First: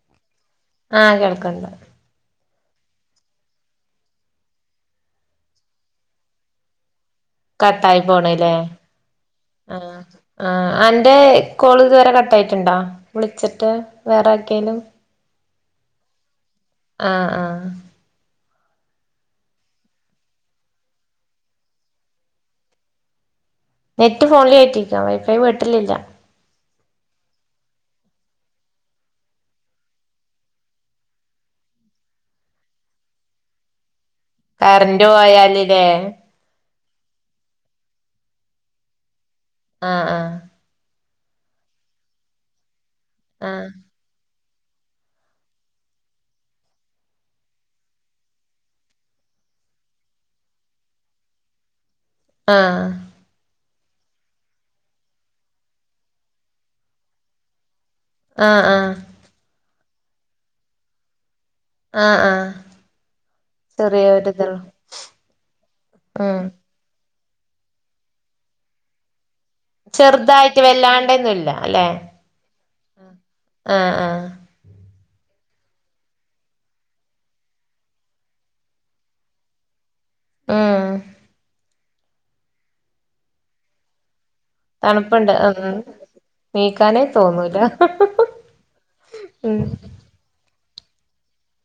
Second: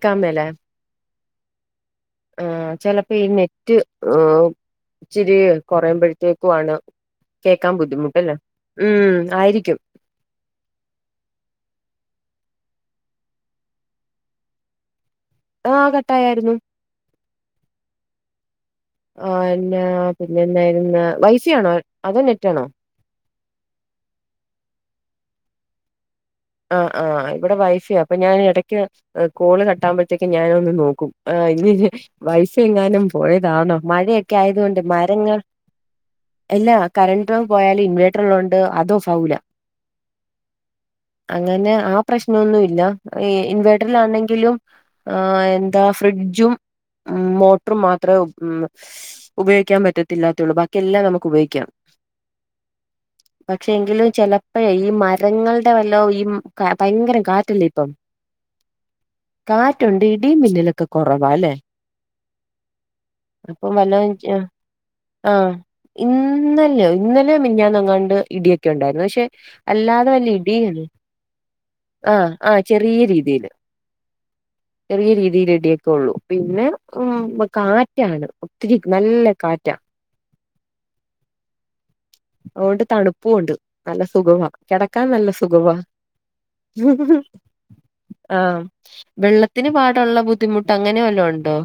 ക്കമേല കണ്ട ആ ചെല് പ്പ ഈ നെറ്റ് ഇച്ചിരി കുറയുമ്പോഴത്തേക്കു ആണ് കേക്കാൻ കട്ടായി ബുദ്ധിമുട്ടല്ലേ പോണില്ലേ ഉം ആയിരിക്കും ആ അന്റെ കോള് ഇതുവരെ കട്ട് ആയിട്ടുണ്ടാ വിളിച്ചിട്ട് വേറാര്ക്കേലും ആഹ് കട്ടായേര്ന്നു ആഹ് ആഹ് ആഎന്നാ പിന്നെന്നായിരുന്ന്‌ വൈഫി ആണോ അതോ നെറ്റാണോ നെറ്റ് ഫോണില് കേറ്റിക്കാ വൈഫൈ വീട്ടില്ലില്ല ആഹ് ആഹ് ഇവടെ വൈഫൈ അപ്പൊ ഞാൻ ഇടക്ക് കോള് കട്ടാപോഴത്തേക്ക് ഞാന് ഒന്ന് നോക്കും ആ ഹ് ഹ് ഇനി വൈഫൈ എങ്ങാനും പോയതാണോ മഴയെ കറന്റ് പോയാല് ല്ലേ കരണ്ടും പോയാല് ഇൻവേർട്ടർ ഉള്ളോണ്ട് അത് ഓഫാവൂല്ല ആഹ് ആഹ് അങ്ങനെ ആ പ്രശ്നൊന്നുല്ല ആഹ് ഇൻവേർട്ടറിലാണെങ്കിലും ആ എന്താ ഫ്രിഡ്ജും ഉം മോട്ടറും മാത്രമേ ഉ ഉപയോഗിക്കാൻ പറ്റത്തില്ലാത്തുള്ളൂ ബാക്കിയ എല്ലാം നമുക്ക് ഉപയോഗിക്കാം ആഹ് പക്ഷെങ്കിലും ചെലെപ്പെ ഈ മരങ്ങൾ ങ്ങടെ വല്ലോ ഈമ് ഭയങ്കരം കാറ്റല്ലേ ഇപ്പം ആഹ് ആഹ് റ്റുണ്ട് ഇടി മിന്നലൊക്കെ കുറവാല്ലേ ആഹ് ആഹ് അപ്പൊ വല്ല ചെറിയൊരിതുള്ളൂ ഞാആ ഉം ഇന്നല്ലോ ഇന്നലെയോ മിനഞ്ഞാന്നെങ്ങാണ്ട് ഇടിയൊക്കെ ഇണ്ടായിരുന്നു പക്ഷെ അല്ലാതെ വല്ല്യ വല്ലാണ്ടെന്നൂല്ല അല്ലെ ആഹ് ചെറിയ രീതിയില് ആഹ്ആഹ് ചെറിയ രീതിൽ ഇടിയൊക്കെയുള്ളൂ പിന്നെ ഉം കാറ്റാണ് ഒത്തിരി നല്ല കാറ്റാ മ് അതുകൊണ്ട് തണുപ്പും ഉണ്ട് നല്ല സുഖവാ കിടക്കാൻ നല്ല തണുപ്പുണ്ട് ഉം സുഖവാ നീക്കാനേ മ് തോന്നൂല ആ ഉം വെള്ളത്തിന് പാടൊള്ള ബുദ്ധിമുട്ട് അങ്ങനെ വല്ലോ ഉണ്ടോ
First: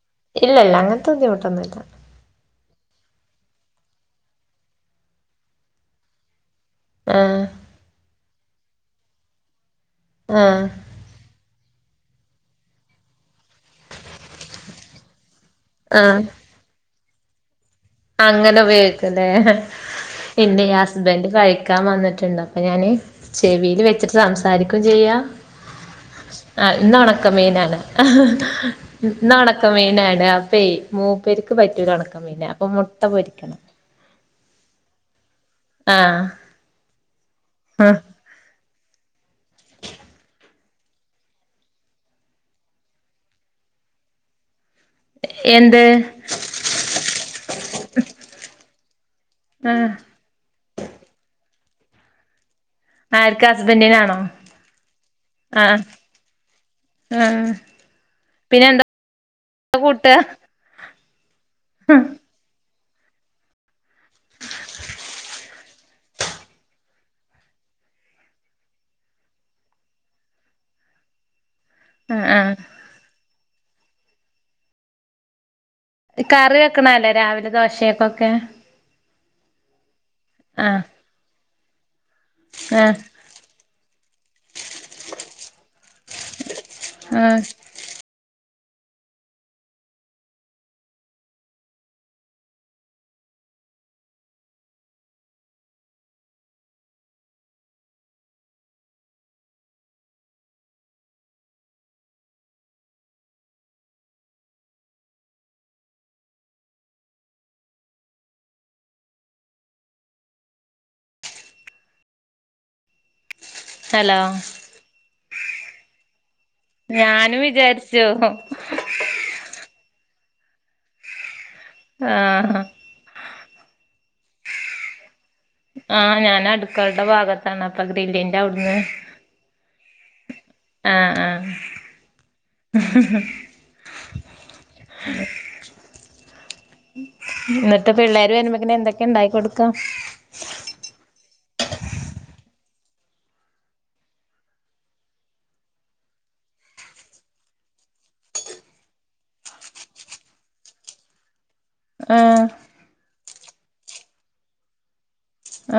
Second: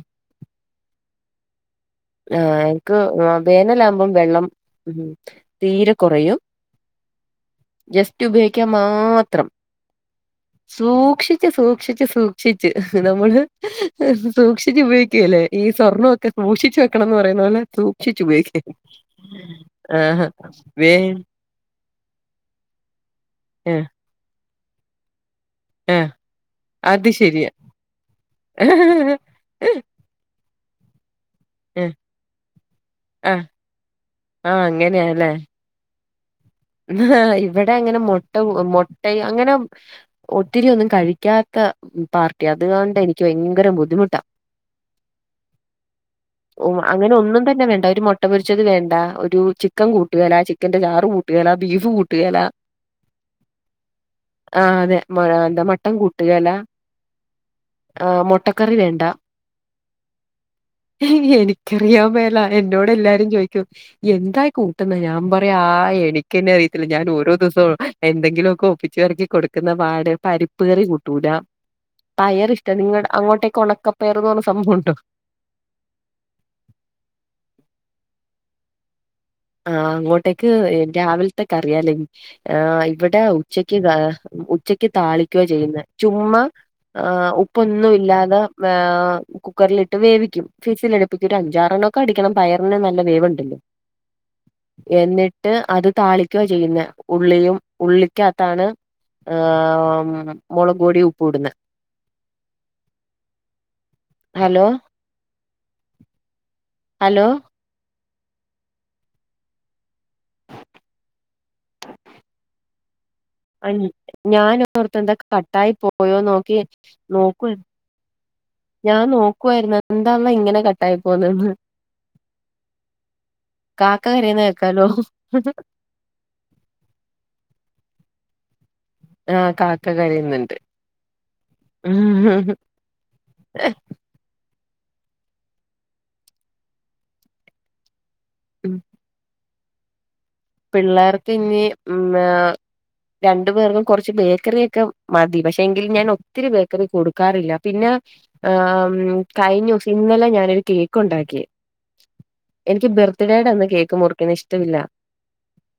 ഇല്ല ഇല്ല അങ്ങനത്തെ ബുദ്ധിമുട്ടൊന്നും ഇല്ല ആ എനിക്ക് വേനലാകുമ്പോ വെള്ളം ഉം തീരെ കുറയും ആഹ് റ്റു ഉപയോഗിക്കാൻ മാത്രം ആഹ് സൂക്ഷിച്ച് സൂക്ഷ സൂക്ഷിച്ച് സൂക്ഷിച്ച് നമ്മള് സൂക്ഷിച്ച് ഉപയോഗിക്കേലേ ഈ ആഹ് സ്വർണ്ണോക്കെ സൂക്ഷിച്ച് ക്കണംന്ന് പറയുന്നപോലെ അങ്ങനെ ഉപയോഗിക്കല്ലേ ആഹ് എന്റെ വേ ഹസ്ബൻഡ് കഴിക്കാൻ വന്നിട്ടുണ്ട് അപ്പൊ ഞാന് ചെവില് ആഹ് വെച്ചിട്ട് സം സംസാരിക്കും ചെയ്യാം ആഹ് ആ അത് ശരിയാ ഇന്നൊണക്കമീനാണ് ആഹ് ഇന്നൊണക്കമീനാണ് അപ് പേ മൂ പേർക്ക് പറ്റൂല ഉണക്കമീന ഇപ്പൊ മുട്ട പൊരിക്കണം ആ അങ്ങനെയാ ല്ലേ ആഹ് ആ ഇവിടെ ആഹ് അങ്ങനെ മൊട്ട മു ട്ട അങ്ങനെ ഒത്തിരി ഒന്നും കഴിക്കാത്ത പാർട്ടി അതുകൊണ്ട് എനിക്ക് ഭയങ്കരം ബുദ്ധിമുട്ടാ എന്ത് അങ്ങനെ ഒന്നും തന്നെ വേണ്ട ഒരു മുട്ട പൊരിച്ചത് വേണ്ട ഒരു ആഹ് ചിക്കൻ കൂട്ടുകല ചിക്കൻന്റെ ചാറ് കൂ ല്ല ബീഫ് കൂട്ടുകേല ആർക്ക് ഹസ്ബൻഡിനാണോ ആ അതെ മ എന്താ ആഹ് മട്ടൻ കൂട്ടുകേല ആഹ് ആ പിന്നെ മുട്ടക്കറി എന്താ വേണ്ട കൂട്ടാ [inaudible] നികറിയാമേല എൻ എന്റോട് എല്ലാരും ചോദിക്കും എന്തായി കൂട്ടുന്ന ഞാൻ പറയു ആ എനി എനിക്കെന്നെ അറിയത്തില്ല ഞാൻ ഓരോ ദിവസവും എന്തെങ്കിലുഒക്കെ ഒപ്പിച്ച് പെറക്കി കൊടുക്കുന്ന പാട്. പരിപ്പ് കറി കൂട്ടൂല ആഹ് പയർ ആഹ് ഇഷ്ട നിങ്ങ അങ്ങോട്ടെ കൊണക്കപ്പേറുന്ന്പറഞ്ഞ സംഭവം ഉണ്ടോ കറി വെക്കണ അല്ലേ രാവിലെ ദോശയൊക്കൊക്കെ ആ അങ്ങോട് തെക്ക് രാവില് ത്തെ ക്കറിയാല്ലെ ആ ആഹ് ഇവടെ ഉച്ചക്ക് ഏ ഉ ച്ചക്ക് താളിക്യാ ചെയ്യുന്നെ ചുമ്മാ ഏ ആഹ് ഉപ്പൊന്നുല്ലാതെ ഏ കുക്കറിലിട്ട് വേവിക്കും ഫിസിലടിപ്പിക്ക് ഒരു അഞ്ചാറെണ്ണൊക്കെ അടിക്കണം പയറിന് നല്ല വേവ്ണ്ട് എന്നിട്ട് അത് താളിക്യാ ചെയ്യുന്നെ ഉള്ളിയും ഉള്ളിക്ക അത്താണ് ഏ ഉം മൊളക്‌പൊടിം ഉപ്പൂടുന്ന ഹലോ അലോ അയ് ഹലോ ഞാൻ ഓർത്ത് എന്ത കട്ടായി പോയോ നോക്യേ ഞാനും നോക്കുവായി വിചാരിച്ചു ഞാൻ നോക്കുവായിരുന്നന്തെ ആന്നാ ഇങ്ങനെ കട്ടായി പോന്നന്ന് ആ കാക്ക കരയുന്നേ കേക്കാലോ ആ ഞാനട്ക്കള്ടെ ഭാഗത്താണ് അപ്പൊ ഗ്രില്ലി ആ കാക്ക കരയ്ന്ന്ണ്ട് ആഹ് ആഹ് ഉം [inaudible] ഇന്നത്തെ പിള്ളേര് വരുമ്പക്ക്ന് എന്തെക്കെ ഇണ്ടാക്കി കൊട് ക്ക പിള്ളേർക്ക് ഞ്ഞ് ഉം അ് രണ്ടു പേർക്കും കൊർച്ച് ബേക്കറിയെക്കെ മതി പക്ഷെ എങ്കിൽ ഞാൻ ഒത്തിരി ബേക്കറി കൊടുക്കാറില്ല പിന്നെ ഏ ഉം കഴിഞ്ഞു ഇന്നലെ ഞാനൊരു കേക്കുണ്ടാക്കിയെ ആഹ് എനിക്ക് ബെർത്ത്ഡേ ടന്ന് കേക്ക് മുറിക്കണെ ഇഷ്ടമില്ല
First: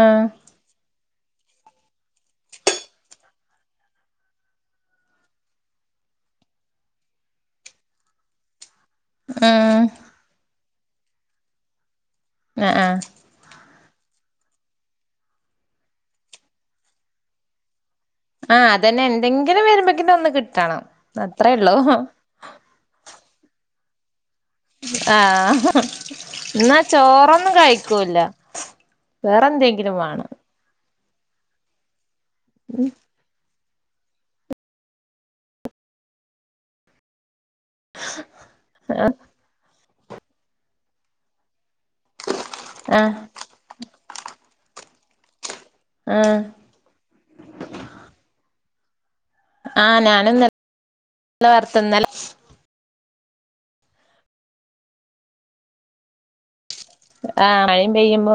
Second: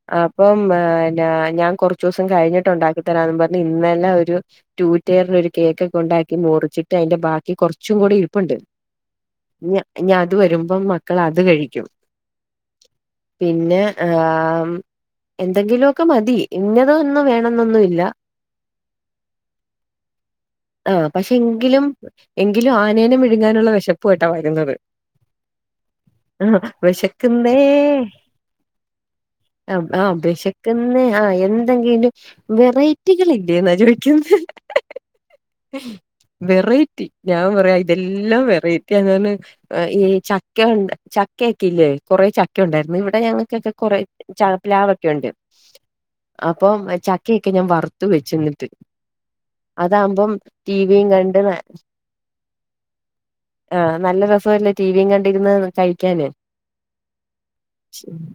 ആഹ് അപ്പം ഏ ഞാ ഞാൻ കൊർച്ചോസം കഴിഞ്ഞിട്ടുണ്ടാക്കി തരാംന്ന് പറഞ്ഞ് ഇന്നലെ ഒരു റ്റൂ റ്റയറിന് ഒരു കേക്കൊക്കു ണ്ടാക്കി മുറിച്ചിട്ട് അയിന്റെ ബാക്കി കൊർച്ചും കൂടി ഇരിപ്ണ്ട് ഞ ആഹ് ഞാ അത് വരും അപ്പം മക്കളത് കഴിക്കും ആഹ് ആഹ് പിന്നെ ആം എന്തെങ്കിലൊക്കെ മതി ഇന്നതൊന്നും വേണെന്നൊന്നുല്ല ആ അതന്നെ എന്തെങ്കിലും വരുമ്പോക്ക്ന് ഒന്ന് കിട്ടണം ആഹ് പക്ഷെ അത്രേ ള്ളൂ എങ്കിലും എങ്കിലും ആനേനെ വിഴുങ്ങാനുള്ള വെശപ്പൊ ആ എന്നാ ചോറൊന്നും വിശക്കുന്നേ കഴിക്കൂല്ല വേറെ ന്തെങ്കിലും വാണം ന്ന് ആ എന്തെങ്കിലും വെറൈറ്റികളി ല്ലേ ന്നാ ചോയ്ക്ക് ന്നെ വെറൈറ്റി ഞാൻ പറയാ ഇതെല്ലാം ആഹ് വെറൈറ്റ്യനാന്ന് ഈ ചക്ക ഉണ്ട് ചക്ക ക്കില്ലേ കുറേ ചക്ക ഉണ്ടായിരുന്നു ആഹ് ഇവിടെ ഞങ്ങൾക്കൊക്കെ കുറേ ച പ്ലാവ് ഒക്കെയുണ്ട് ആഹ് അപ്പം ചക്കയൊക്കെ ഞാൻ വറുത്തു വെച്ച്എന്നിട്ട് ആ ഞാനന്ന ടിവിയും കണ്ട് ആ നല്ല രസവല്ലേ ടിവിയും കണ്ടിരുന്ന് കഴിക്കാന് ആഹയും കഴിയ്യുമ്പോ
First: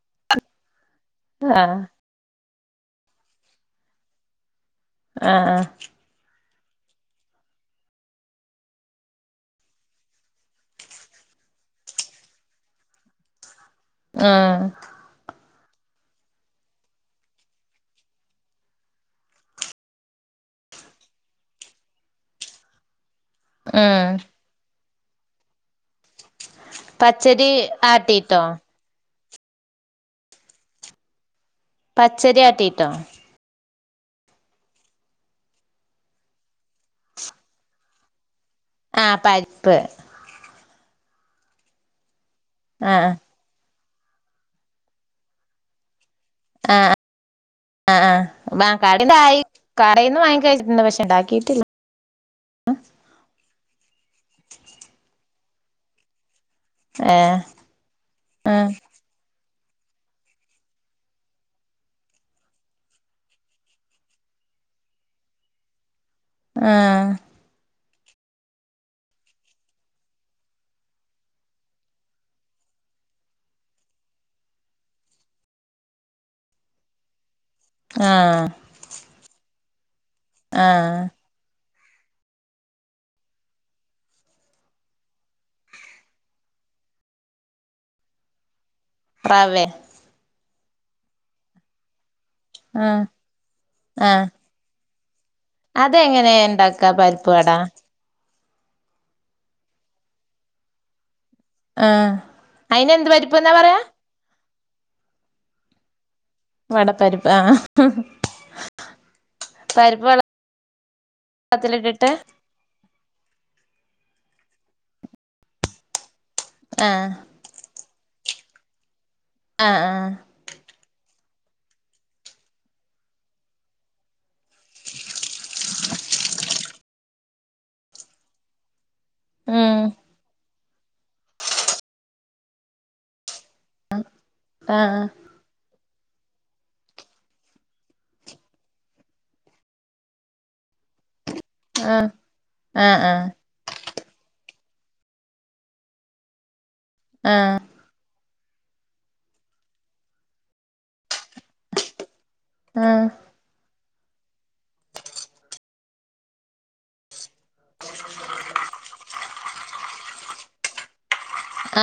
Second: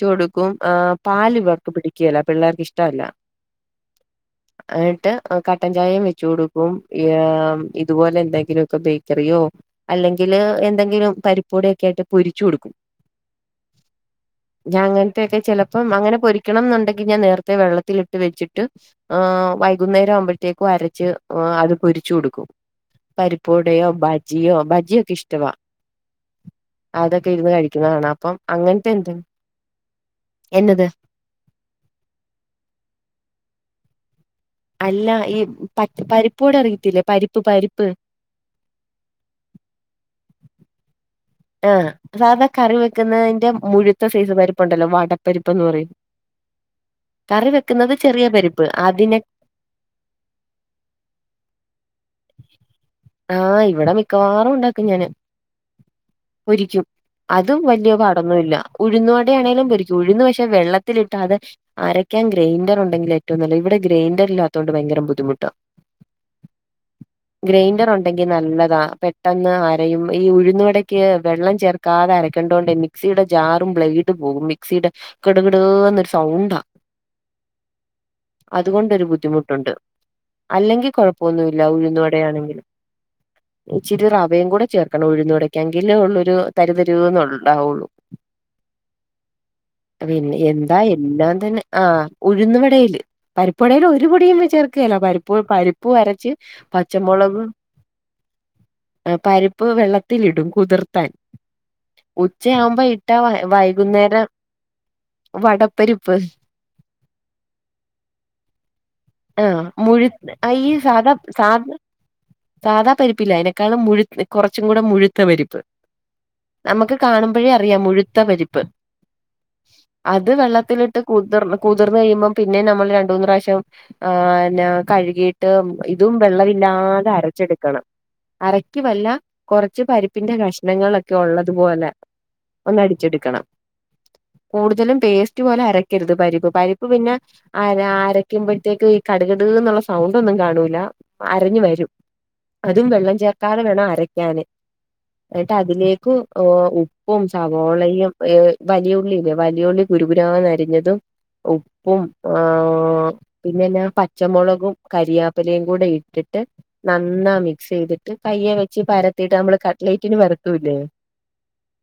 ചോടുക്കും ആ പാല് ഇവർക്ക് പിടിക്കേല്ല പിള്ളേർക്ക് ഇഷ് ഷ്ടല്ല എന്നിട്ട് ആഹ് കട്ടൻ ചായയും വെച്ചു കൊടു ഇപ്പം ഇതുപോലെ എന്തെങ്കിലുമ ഒക്കെ ബേക്കറിയോ അല്ലെങ്കില് എന്തെങ്കിലും പരിപ്പൊടിയൊക്കെയായിട്ട് പൊരിച്ചു കൊടുക്കും ഉം ഞാങ്ങൻത്തെക്ക ചെല അപ്പം അങ്ങനെ പൊരിക്കണം എന്നുണ്ടെങ്കിൽ ഞാൻ നേരത്തെ വെള്ളത്തിലിട്ട് വെച്ചിട്ട് ആ വൈകുന്നേരം ആവുമ്പോഴത്തേക്കും അരച്ച് അത് പൊരിച്ചു കൊടുക്കും പരിപ്പ് വടയോ ഉം ബാജിയോ ബാജിയ ക്കെഇഷ്ടവ അതൊക്കെ പച്ചരി ഇരുന്ന് കഴിക്കുന്നതാണ് അപ്പം ആട്ടിട്ടോ അങ്ങനത്തെ എന്ത് എന്നത് പച്ചരിയാട്ടിട്ടോ അല്ല ഈ പ പരിപ്പോടെ അറിത്തില്ലേ പരിപ്പ് പരിപ്പ് ആഹ പരിപ്പ് ആഹ സാധ ആഹ് കറിവെക്കുന്നതിന്റെ മുഴു ത്ത സൈസ് പരിപ്പുണ്ടല്ലോ വടപ്പരിപ്പ്ന്ന് പറയും ആ കറി വെക്കുന്നത് ആ ആ ചെറിയ പരിപ്പ് [unintelligible] അതിനെ കടയിൽന്ന് വാങ്ങിക്കഴിച്ചിട്ടുണ്ട് പക്ഷെ ഉണ്ടാക്കിട്ടില്ല ഇവിടമി ക്കവാറും ഉണ്ടാക്കും ഞാന് [unintelligible] പൊരിക്കും ഏഹ് അതും വലിയ പാടൊന്നുല്ല ആഹ് ഉഴുന്നവാടയാണേങ്കിലും പെരിക്കും ഉഴുന്ന് പക്ഷെ വെള്ളത്തിലിട്ട് അത് അരയ്ക്കാൻ ഗ്രൈൻഡർ ഉണ്ടെങ്കിൽ ഏറ്റവും നല്ല ഇവിടെ ഗ്രൈൻഡർ ഇല്ലാത്തത് കൊണ്ട് ഭയങ്കര ബുദ്ധിമുട്ട ആഹ് ഗ്രൈണ്ടർ ഒ ണ്ടങ്കി നല്ലതാ പെട്ടെന്ന് അരയും ഈ ഉഴുന്ന് വടണ്ട ക്ക് വെള്ളം ചേർക്കാതെ അരക്കേണ്ടോണ്ട് മിക്സിയുടെ ജാറും ബ്ലെയഡ് പോകും മിക്സിയുടെ കിട് കിട്ന്നരു സൗണ്ടാ ആഹ് അതുകൊണ്ടൊരു ബുദ്ധിമുട്ടുണ്ട് അല്ലെങ്കി ആഹ് കൊഴപ്പൊന്നു [unintelligible] ഉഴുന്ന് വടയാണെങ്കിലും ഇച്ചിരി റവയും കൂടെ ചേർക്കണം ഉഴുന്ന് വട എങ്കിലും ഉള്ളരു തരുതരിവന്ന് ഉണ്ടാവുള്ളൂ റവേ പിന്നെ എന്ത്‌ താ എല്ലാം തന്നെ ആഹ് ഉഴുന്നവടയില് ആഹ് പരിപ്പ് വടയിൽ ഒരു ആഹ് പൊടിയും ചേർക്ക [unintelligible] പരി ഇപ്പൊ പരിപ്പും അരച്ച് അതെങ്ങനെ ഉണ്ടാക്കാ പരിപ്പ് പച്ചമൊളകും വട ആ പരിപ്പ് വെള്ള ത്തിലിടും കുതിർത്താൻ ആഹ് ഉച്ചയാവുമ്പോ അയിനെന്ത് ഇട്ടാ വ പരിപ്പ്ന്നാ പറയാ വൈകുന്നേരം വടപ്പരിപ്പ - വടപ്പരിപ്പ് ആഹ് ആ പരിപ്പ് വള മുഴുത് ഈ സാധാ സാ അതിലിട്ടിട്ട് സാധാ പരിപ് ല്ല അതിനെക്കാൾ മുഴത്ത് കുറച്ചും കൂടി- മുഴുത്ത പരിപ്പ് നമുക്ക് ആഹ് കാണുമ്പോഴേ അറിയാം മുഴു- ഇതാ പരിപ്പ് ആഹ് ആഹ് അത് വെള്ളത്തിലിട്ട്- കുതിർ കുതിർന്ന് കഴിയുമ്പോം പിന്നെ നമ്മള് രണ്ട് മൂന്ന് പ്രാവശ്യം പിന്ന കഴുകിയിട്ട് ഇതും വെള്ളമില്ലാതെ അരച്ചെടുക്കണം അരയ്ക്കു വല്ല- ഉം കുറച്ച് പരിപ്പിന്റെ കഷ് - ഇനങ്ങളൊക്കെ ഉള്ളതുപലെ ഒന്ന് അടിച്ചെടുക്കണം കൂടുതലും ആഹ് പേസ്റ്റ് പോലെ അരക്ക- രുത് പരിപ്പ് പരിപ്പ് പിന്നെ ആ അരക്കുമ്പഴത്തേക്ക് ഈ കടുകട എന്നുള്ള സൗണ്ട് ഒന്നും കാണൂല അരഞ്ഞു വരും ആഹ് അതും ആഹ് വെള്ളം ആഹ് ചേർക്കാതെ വേണം അരക്ക- എന്നിട്ട് അതിലേക്ക് ഉപ്പ - പും ആഹ് സവോളയും ഏ വലിയയുള്ളില്ലേ വലിയുള്ളി കുരുകുരാന്ന് അരിഞ്ഞതും - ഉപ്പും ആ ആഹ് പിന്നെ എന്നാ പച്ചമുളകും കരിയാപ്പിലയും കൂടെ ഇട്ടിട്ട് നന്നായി മിക്സ് ചെയ്തിട്ട് കയ്യേ വ ച്ചിട്ട് നമ്മള് കട്ട്ലൈറ്റിന് പരത്തൂല്ലേ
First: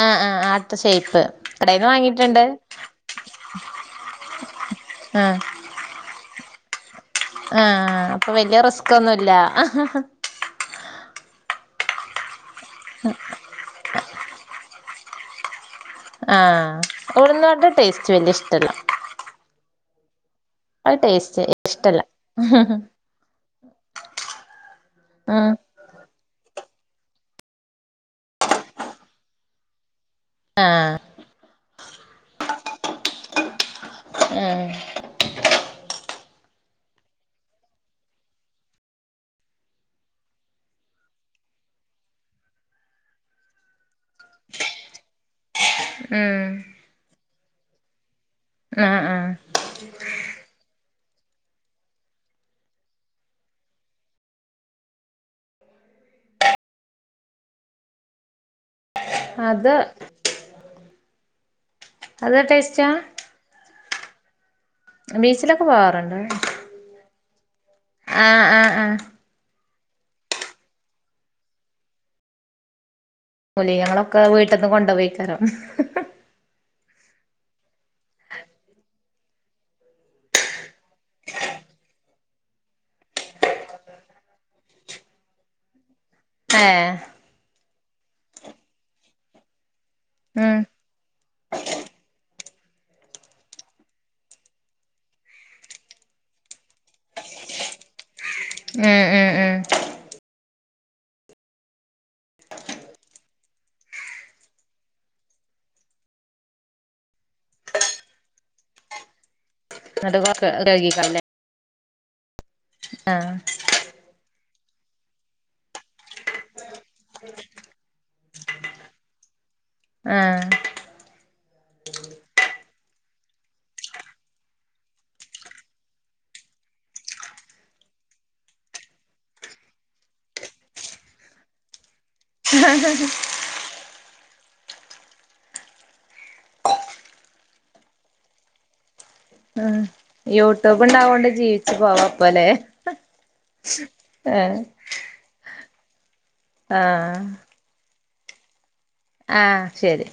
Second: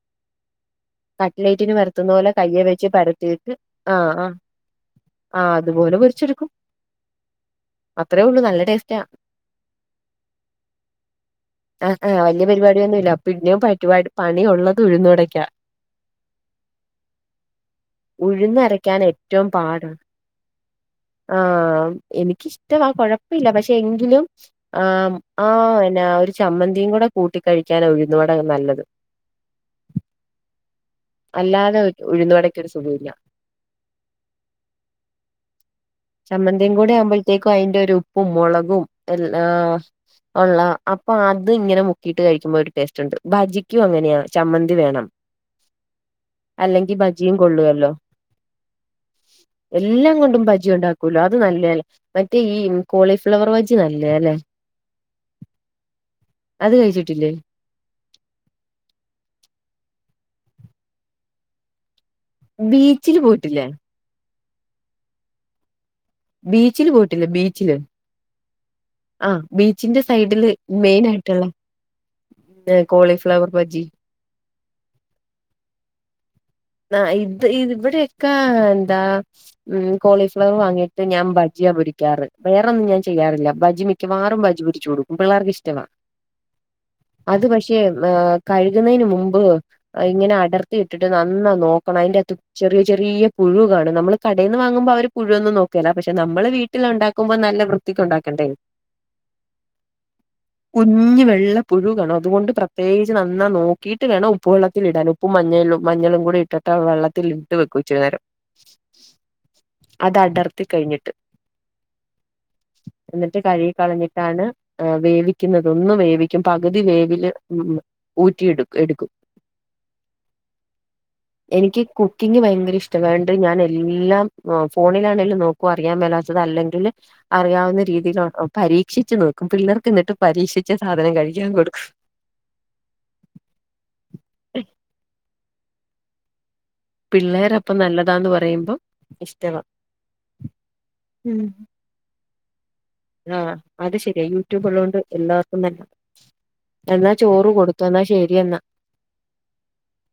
ആഹ് ആഹ് ആട്ട ഷേപ്പ് കട്ട്ലൈറ്റിന് കടേന്ന് പരത്തുന്ന പോലെ വാങ്ങിയിട്ടുണ്ട് കയ്യെ വെച്ച് പരത്തിയിട്ട് ആഹ് ആഹ് ആഹ് അതുപോലെ പൊരിച്ചെടുക്കും ആഹ് അത്രേ അപ്പൊ ഉള്ളൂ വലിയ നല്ല ടേസ്റ്റാ റിസ്ക്കൊന്നുല്ല ഹഹ എ എ വലി യ പരിപാടിയൊന്നുല്ല പിന്നെ പറ്റുപാട് പണി ഉള്ളത് ഉഴുന്നടയ്ക്കാ ആഹ ഉഴുന്നോടെ ടേസ്റ്റ് വല് ഇഷ്ടല്ല അത് ടേസ്റ്റ് ആഹ ഇഷ്ടല്ല എനിക്കിഷ്ടം ആ കുഴപ്പമില്ല പക്ഷെ എങ്കിലും ആ ഉം ആന്നെ ഒരു ചമ്മന്തിയും കൂടെ കൂട്ടി കഴിക്കാന ഒഴുന്ന അട നല്ലത് ആഹ അല്ലാതെ ഉഴുന്നുവടക്കൊരു സുഖില്ല ചമ്മന്തിയും കൂടെ ആവുമ്പോഴത്തേക്കും അതിറെ ഒരു ഉപ്പും മുളകും എല്ലാ ഉള്ള അപ്പൊ അത് ഇങ്ങനെ മുക്കിട്ട് കഴിക്കുമ്പോ ഒരു പേസ്റ്റ് ഉണ്ട് ഭജിക്കും അങ്ങനെയാ ചമ്മന്തി വേണം അല്ലെങ്കി മജിയും കൊള്ളുവല്ലോ ആ ആ എല്ലാം കൊണ്ടും ബജി ഉണ്ടാക്കല്ലോ അത് നല്ലല്ലേ മറ്റേ ഈ കോളിഫ്ലവർ വെച്ച് നല്ലല്ലേ അത് കഴിച്ചിട്ടില്ലേ അത് അത് ടേസ്റ്റാ ബീച്ചില് പോയിട്ടില്ലേ ബീച്ചിലൊക്കെ പോവാറുണ്ട് ബീച്ചില് പോയിട്ടില്ല ബീച്ചില് ആഹ് ആഹ് ആഹ് ആ ബീച്ചിന്റെ സൈഡില് മെയിനായിട്ടുള്ള കോളിഫ്ലവർ ബജി പെട്ടന്ന് കൊണ്ടപോയിക്കാരോ ആ ഇത് ഇ ഇവിടെൊക്കെ എന്താ കോളിഫ്ലവർ വാങ്ങിട്ട് ഞാൻ ബജിയാ പൊരിക്കാറ് വേറെൊന്നും ഞാൻ ചെയ്യാറില്ല ബജി മിക്കവാറും ബജി പൊരിച്ചു കൊടുക്കും പിള്ളേർക്ക് ഇഷ്ടവാ ആ ക്ഷേ കഴുകുന്നതിന് മുമ്പ് ഇങ്ങനെ ഉം അടർത്തിയിട്ടിട്ട് [unintelligible] ന്നാ നോക്കണം അതിന്റകത്തു അ ചെറിയ ചെറിയ പുഴു കാണണം നമ്മൾ കടയിൽന്ന് വാങ്ങുമ്പോ അവ പുഴുവൊന്നും നോക്കല്ല പക്ഷെ നമ്മള് വീട്ടിൽ ഉണ്ടാക്കുമ്പോ നല്ല വൃത്തിക്ക് ഉണ്ടാക്കണ്ടേ ഉം ഉം ഉം കുഞ്ഞ് വെള്ള പുഴു കാണും അതുകൊണ്ട് പ്രത്യേകിച്ച് നന്നാ നോക്കിട്ട് വേണം ഉപ്പ് വെള്ളത്തിൽ ഇടാൻ ഉപ്പും മഞ്ഞും മഞ്ഞളും കൂടി ഇട്ടിട്ട് വെള്ളത്തിൽ ഇട്ട് വെക്കും ഇച്ചിരി നേേരം അത് ന്നട്ട് കൊക്കെ അടർത്തി കഴിഞ്ഞിട്ട് കഴുകിക്കാവുല്ലേ ആഹ് എന്നിട്ട് കഴുകി കളഞ്ഞിട്ടാണ് ആ വേവിക്കുന്നുന്നത് ഒന്ന് വേവിക്കും പകുതി വേവില് ഉം ഊറ്റിടു എടുക്കും ആ എനിക്ക് കുക്കിംഗ് ഭയങ്കര ഇഷ്ടം വേണ്ട ഞാൻ എല്ലാം ഫോണിലാണെല്ലാം നോക്കും അറിയാൻ മേലാത്തത് അല്ലെങ്കിൽ അറിയാവുന്ന രീതിയില് പരീക്ഷിച്ചു നോക്കും പിള്ളേർക്ക് എന്നിട്ട് പരീക്ഷിച്ച സാധനം കഴിക്കാൻ കൊടുക്കും. പിള്ളേരപ്പം നല്ലതാന്ന് പറയുമ്പം ഇഷ്ടവാ യൂട്യൂബ് ഉണ്ടാവോണ്ട് ജീവിച്ചു പോവാപ്പോലെ ആ അത് ശരിയ യൂട്യൂബ് ഉള്ളതുകൊണ്ട് എല്ലാ ഒന്നല്ല എന്നാ ചോറ് കൊടുത്തോ എന്നാ ശരി എന്ന ആ ശരി